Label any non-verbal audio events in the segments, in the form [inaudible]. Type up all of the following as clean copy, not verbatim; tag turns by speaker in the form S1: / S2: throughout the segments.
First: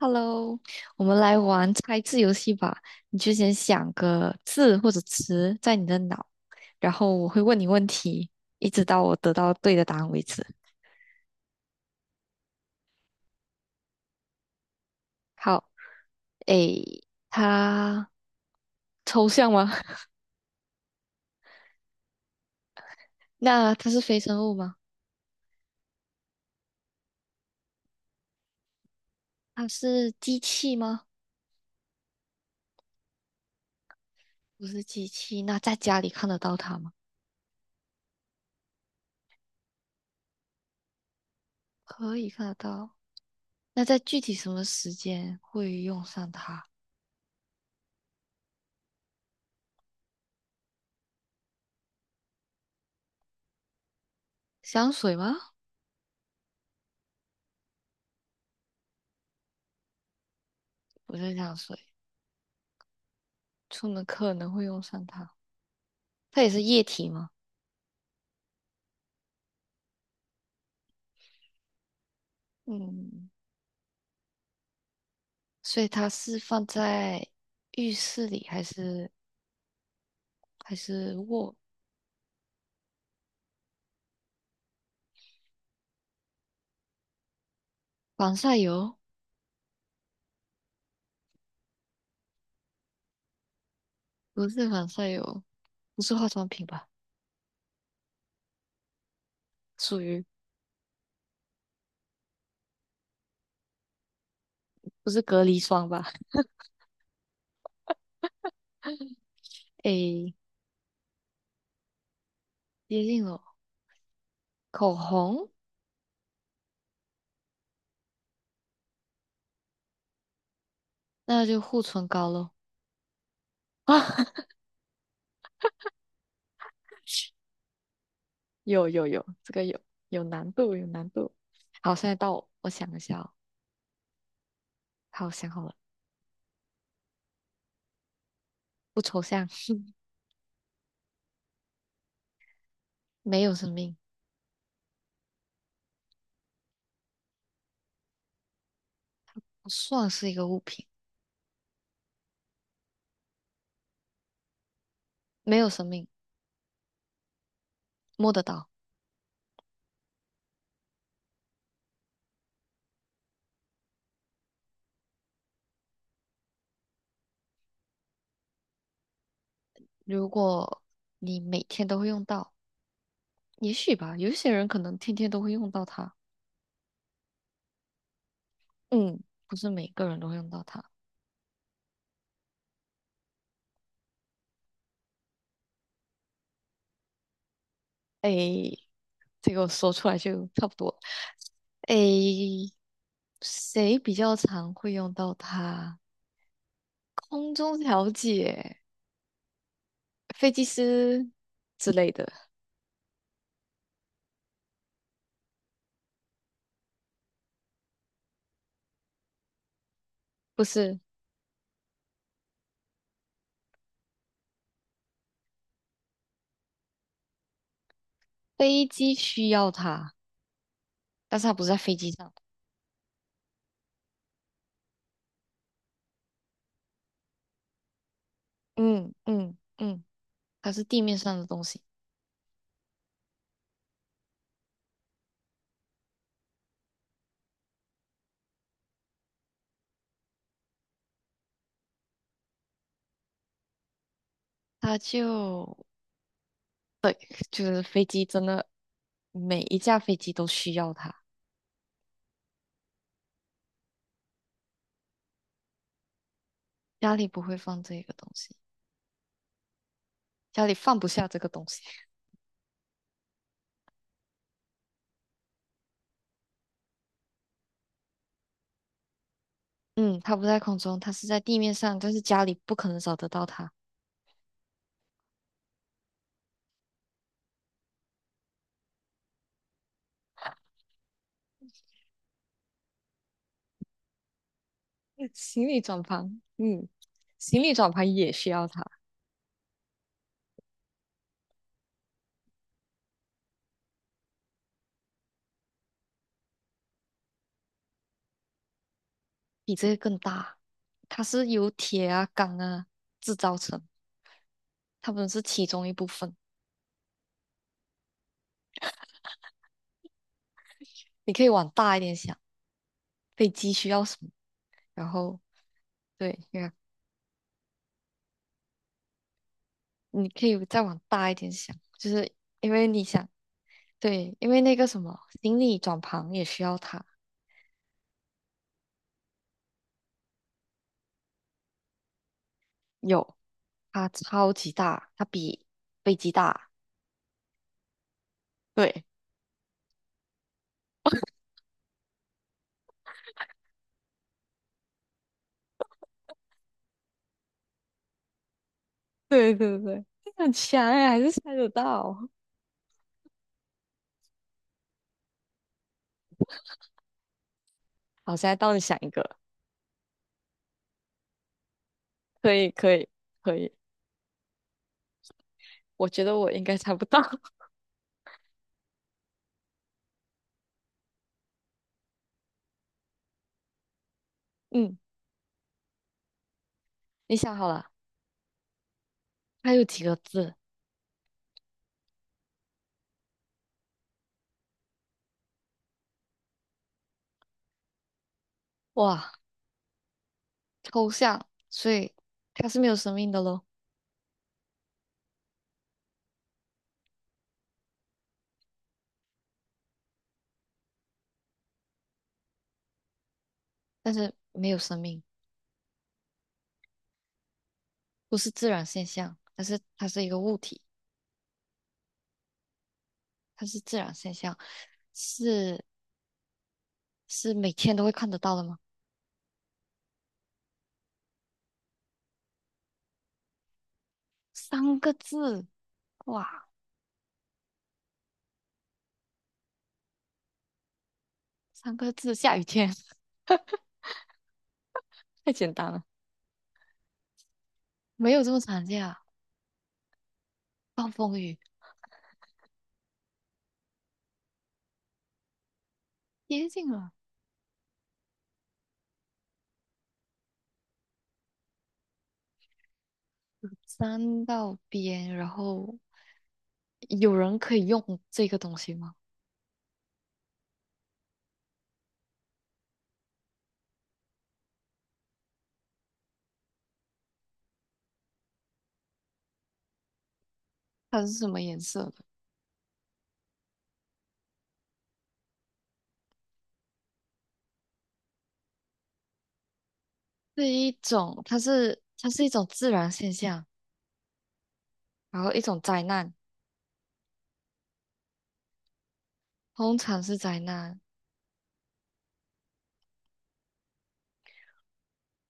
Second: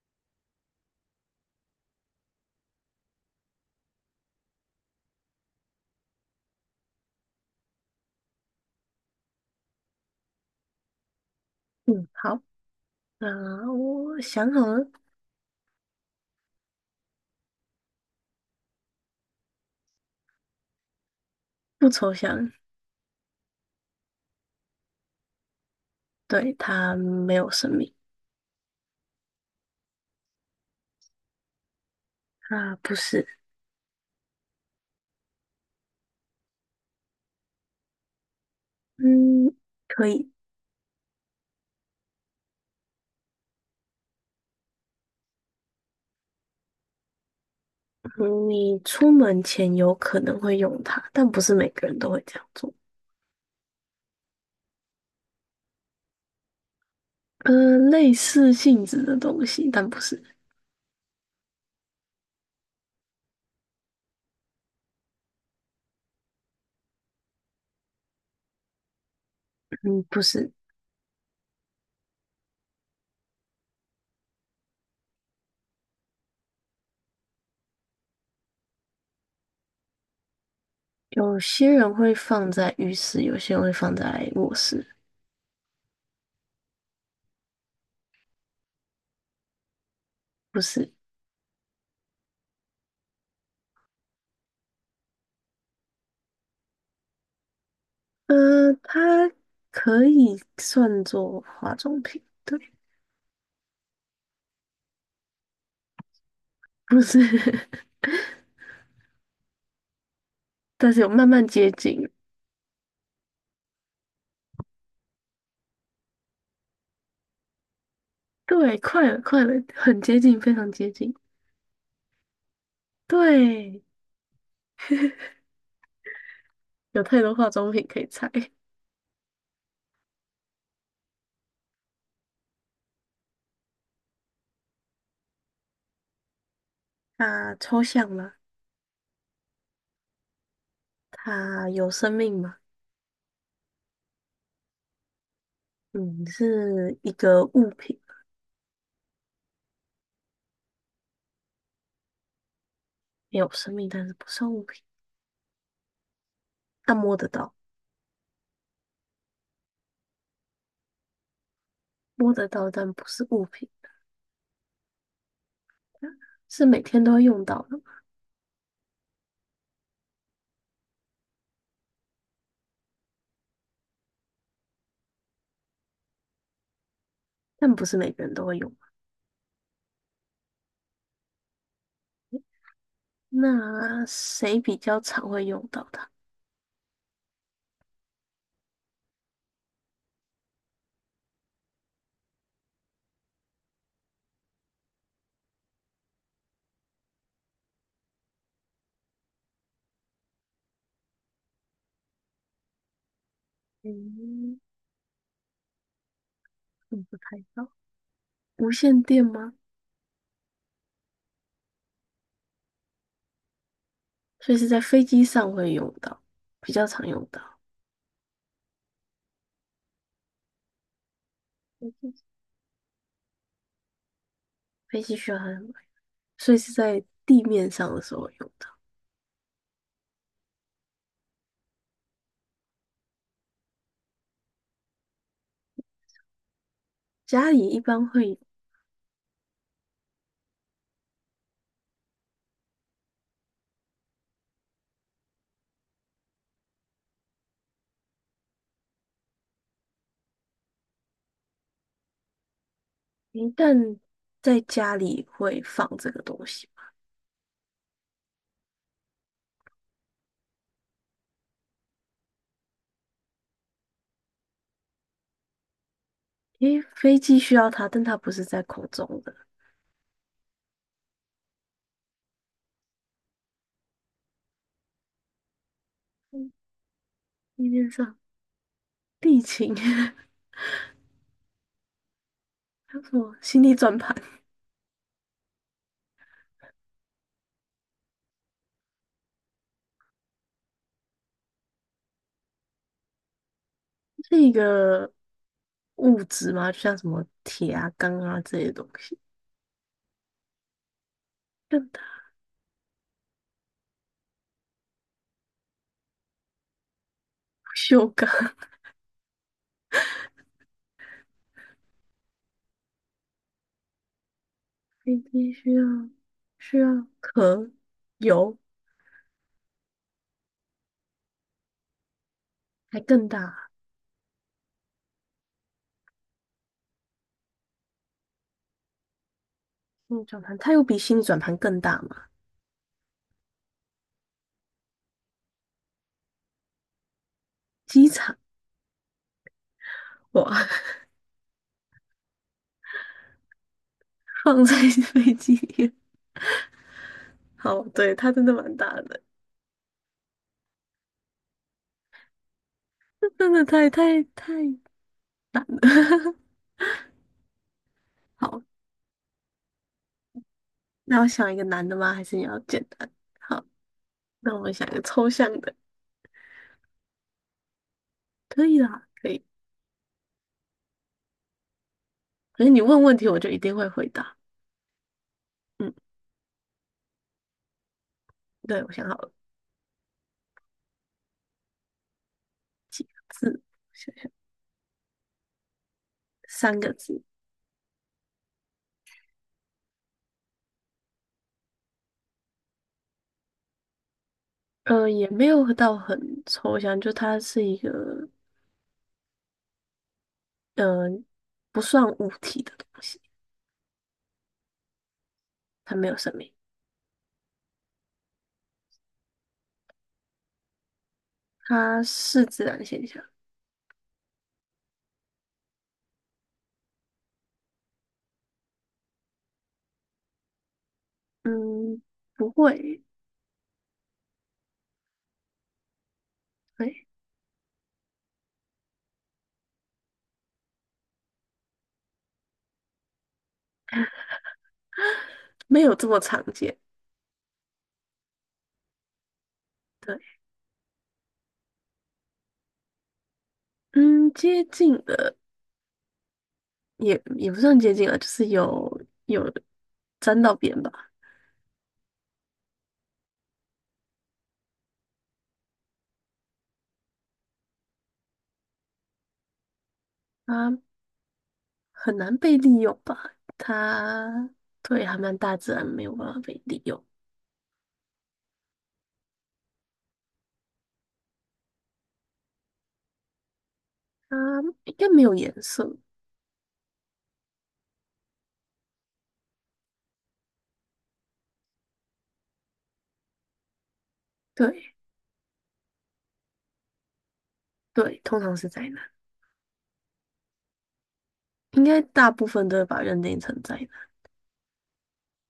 S1: Hello，我们来玩猜字游戏吧。你就先想个字或者词在你的脑，然后我会问你问题，一直到我得到对的答案为止。
S2: 嗯，好，那我想好了。
S1: 好，诶，它抽象吗？[laughs]
S2: 不抽象。
S1: 那它是非生物吗？
S2: 对，它没有生命。
S1: 它是机器吗？
S2: 啊，不是。
S1: 不是机器。那在家里看得到它吗？
S2: 嗯，可以。
S1: 可以看得到。那在具体什么时间会用上它？
S2: 嗯你出门前有可能会用它，但不是每个人都会这样做。
S1: 香水吗？
S2: 呃，类似性质的东西，但不是。
S1: 不是香水，出门可能会用上它。它也是液体吗？
S2: 嗯，不是。
S1: 嗯，所以它是放在浴室里还是
S2: 有
S1: 卧？
S2: 些人会放在浴室，有些人会放在卧室。
S1: 防晒油？
S2: 不是。
S1: 不是防晒油，不是化妆品吧？
S2: 呃，它
S1: 属
S2: 可
S1: 于
S2: 以算作化妆品，对。
S1: 不是隔离霜吧？
S2: 不是，[laughs]
S1: 诶，
S2: 但是有慢慢接近。
S1: 接近了，口红，
S2: 对，快了，快了，很接近，非常接近。
S1: 那就护唇膏喽。[laughs]
S2: 对，
S1: 啊，
S2: 有太多化妆品可以猜。[laughs]
S1: 有有有，这个有难度，有难度。好，现在到我，我想一下哦。好，想好了，
S2: 它抽象了？
S1: 不抽象，
S2: 它有生命吗？
S1: 没有生命，
S2: 嗯，是一个物品。
S1: 不算是一个物品，
S2: 没有生命，但是不算物品。
S1: 没有生命，
S2: 它摸得到。
S1: 摸得到。
S2: 摸得到，但不是物品。是每天都会用到的吗？
S1: 如果你每天都会用到，也许吧，有些人可能天天都会用到它，
S2: 但不是每个人都会用。
S1: 嗯，不是每个人都会用到它。
S2: 那谁比较常会用到它？
S1: 诶，这个我说出来就差不多了。诶，谁比较常会用到它？空中调节、飞机师之类的，
S2: 嗯，我不太知道。无线电吗？
S1: 不是，
S2: 所以是在飞机上会用到，比较常用到。
S1: 飞机需要它，但是它不是在
S2: 飞
S1: 飞机
S2: 机
S1: 上，
S2: 飞机需要它来，所以是在地面上的时候会用到。
S1: 嗯嗯嗯，它是地面上的东西，
S2: 家里一般会，
S1: 它就是飞机真的。每一架飞机都需要它。
S2: 一旦在家里会放这个东西吧。
S1: 家里不会放这个东西，家里放不下这个东西。[laughs]
S2: 因为飞机需要它，但它不是在空中的。
S1: 嗯，它不在空中，它是在地面上，但是家里不可能找得到它。
S2: 地面上地勤，[laughs]
S1: [laughs]
S2: 还有什么心力转盘，
S1: 行李转盘，嗯，行李转盘也需要它，
S2: 是一个物质吗？就像什么铁啊、钢啊这些东西。
S1: 比这个更大。它是由
S2: 更大？
S1: 铁啊、钢啊制造成，它们是其中一部分。
S2: 不锈钢，
S1: 你可以往大一点想，飞机需要什么？
S2: [laughs]
S1: 然
S2: 飞
S1: 后，
S2: 机需要
S1: 对，你看
S2: 壳、油，
S1: 你可以再往大一点想，就是因为
S2: 还
S1: 你
S2: 更
S1: 想
S2: 大。
S1: 对，因为那个什么行李转盘也需要它，
S2: 心力转盘，它有比心力转盘更大吗？
S1: 有，它超级大，它比飞机大。
S2: 机场，
S1: 对，
S2: 哇，[laughs] 放在飞机里面。好，对，它真的蛮大的，
S1: [laughs] 对对对，很强哎，还是猜得到。
S2: [laughs] 这真的太 [laughs]
S1: 好，现在
S2: 好。
S1: 到底想一个，
S2: 那我想一个难的吗？还是你
S1: 可
S2: 要
S1: 以
S2: 简
S1: 可以
S2: 单？
S1: 可
S2: 好，
S1: 以，
S2: 那我们想一个抽象的。
S1: 我觉得我应该猜不到。[laughs]
S2: 可以啦，可以。可是你问问题，我就一定会回答。
S1: 嗯，
S2: 嗯，
S1: 你想好了，
S2: 对，我想好了。
S1: 它有几个字？
S2: 几个字？想想，三个字。
S1: 哇，抽象，所以它是没有生命的咯，
S2: 呃，也没有到很抽象，就它是一个，呃，不算物体的东西。
S1: 但是没有生命，
S2: 它没有生命，
S1: 不是自然现象，但是它是一个物体，
S2: 它是自然现象。
S1: 它是自然现象，是是每天都会看得到的吗？
S2: 嗯，不会。
S1: 三个字，哇，
S2: 哎，
S1: 三个字，下雨天，[laughs] 太简
S2: 没
S1: 单
S2: 有
S1: 了，
S2: 这么常见。
S1: 没有这么常见啊。
S2: 对。
S1: 暴风雨
S2: 嗯，接近的，
S1: 接近了，
S2: 也不算接近了，就是有沾到边吧。
S1: 山道边，然后有人可以用这个东西吗？
S2: 啊。很难被利用吧？它对还蛮大自然没有办法被利用。
S1: 它是什么颜色的？
S2: 它应该没有颜色。
S1: 是一种，它是一种自然现象，
S2: 对
S1: 然后一种灾难，
S2: 对，通常是灾难。
S1: 通常是灾难。
S2: 应该大部分都会把认定成灾难。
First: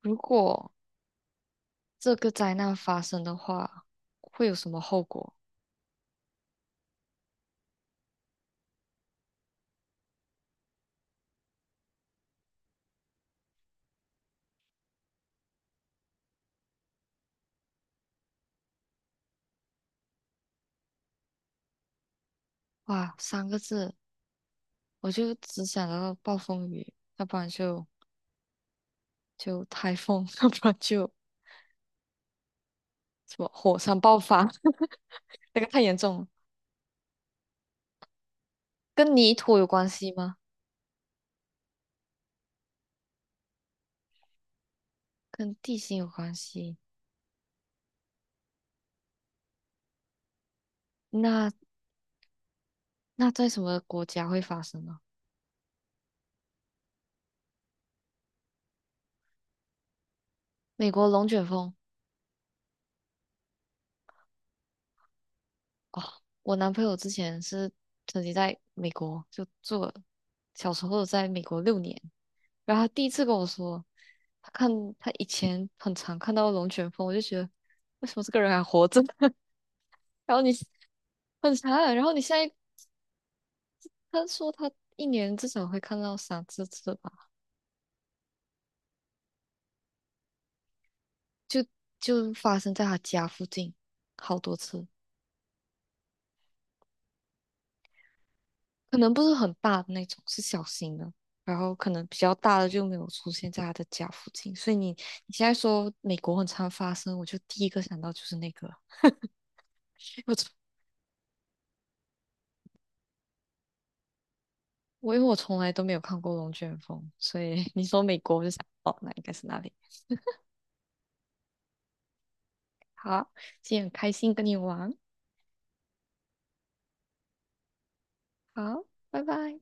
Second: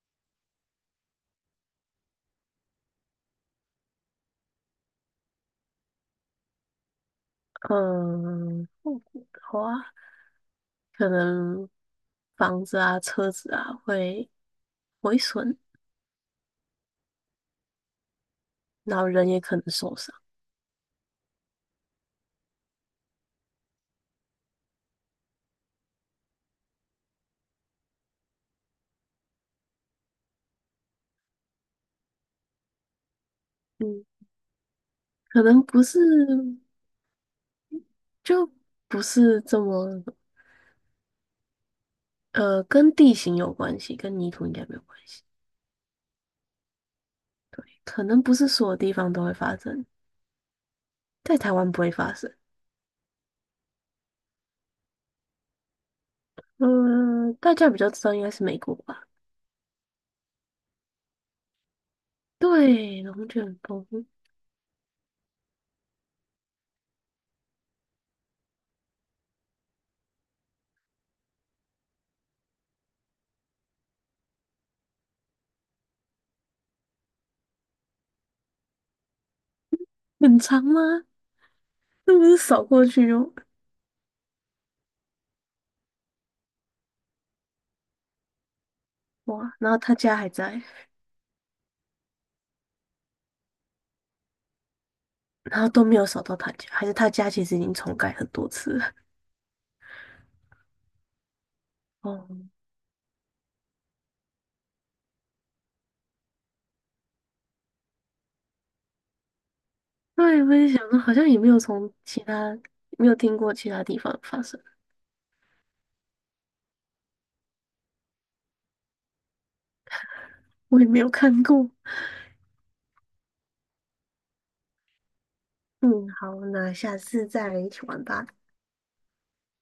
S1: 如果这个灾难发生的话，会有什么后果？
S2: 嗯，后果的话，可能房子啊、车子啊会毁损，然后人也可能受伤。
S1: 哇，三个字，我就只想到暴风雨，要不然就台风，[laughs] 要不然就什么火
S2: 嗯，
S1: 山爆发，
S2: 可
S1: [laughs] 那
S2: 能
S1: 个太
S2: 不
S1: 严
S2: 是。
S1: 重了。
S2: 就不
S1: 跟泥
S2: 是
S1: 土
S2: 这
S1: 有关
S2: 么，
S1: 系吗？
S2: 呃，跟地形有关系，跟泥土应该没有关系。
S1: 跟地形有关系。
S2: 可能不是所有地方都会发生，在
S1: 那
S2: 台湾不会发生。
S1: 那在什么国家会发生呢？
S2: 嗯，大家比较知道应该是美国吧？
S1: 美国龙卷风
S2: 对，龙卷风。
S1: 哦，我男朋友之前是曾经在美国就住了，小时候在美国6年，然后他第一次跟我说，他看他以前很常看到龙卷风，我就觉得为什么这个人还活着？[laughs] 然
S2: 很
S1: 后你
S2: 长吗？
S1: 很长。然后
S2: 那
S1: 你
S2: 不是
S1: 现在
S2: 扫过去就，
S1: 他说他1年至少会看到3、4次吧，
S2: 哇，然后他家还在，
S1: 就就发生在他家附近好多次，
S2: 然后都没有扫到他家，还是他家其实已经重盖很多次了。
S1: 可能不是很大的那种，是小型的。然后可能比较
S2: 哦，
S1: 大的就没有出现在他的家附近，所以你现在说美国很常发生，我就第一个想到就是那个，[laughs] 我
S2: 对，
S1: 从
S2: 我也想到，好像也没有从其他，没有听过其他地方发生。
S1: 因为我从来都没有看过龙卷风，所以你说美国我就想哦，那应该是那里。
S2: 我也没有看过。
S1: 好，今天很开心跟你玩，
S2: 嗯，好，那下次再一起玩吧。
S1: 好，拜拜。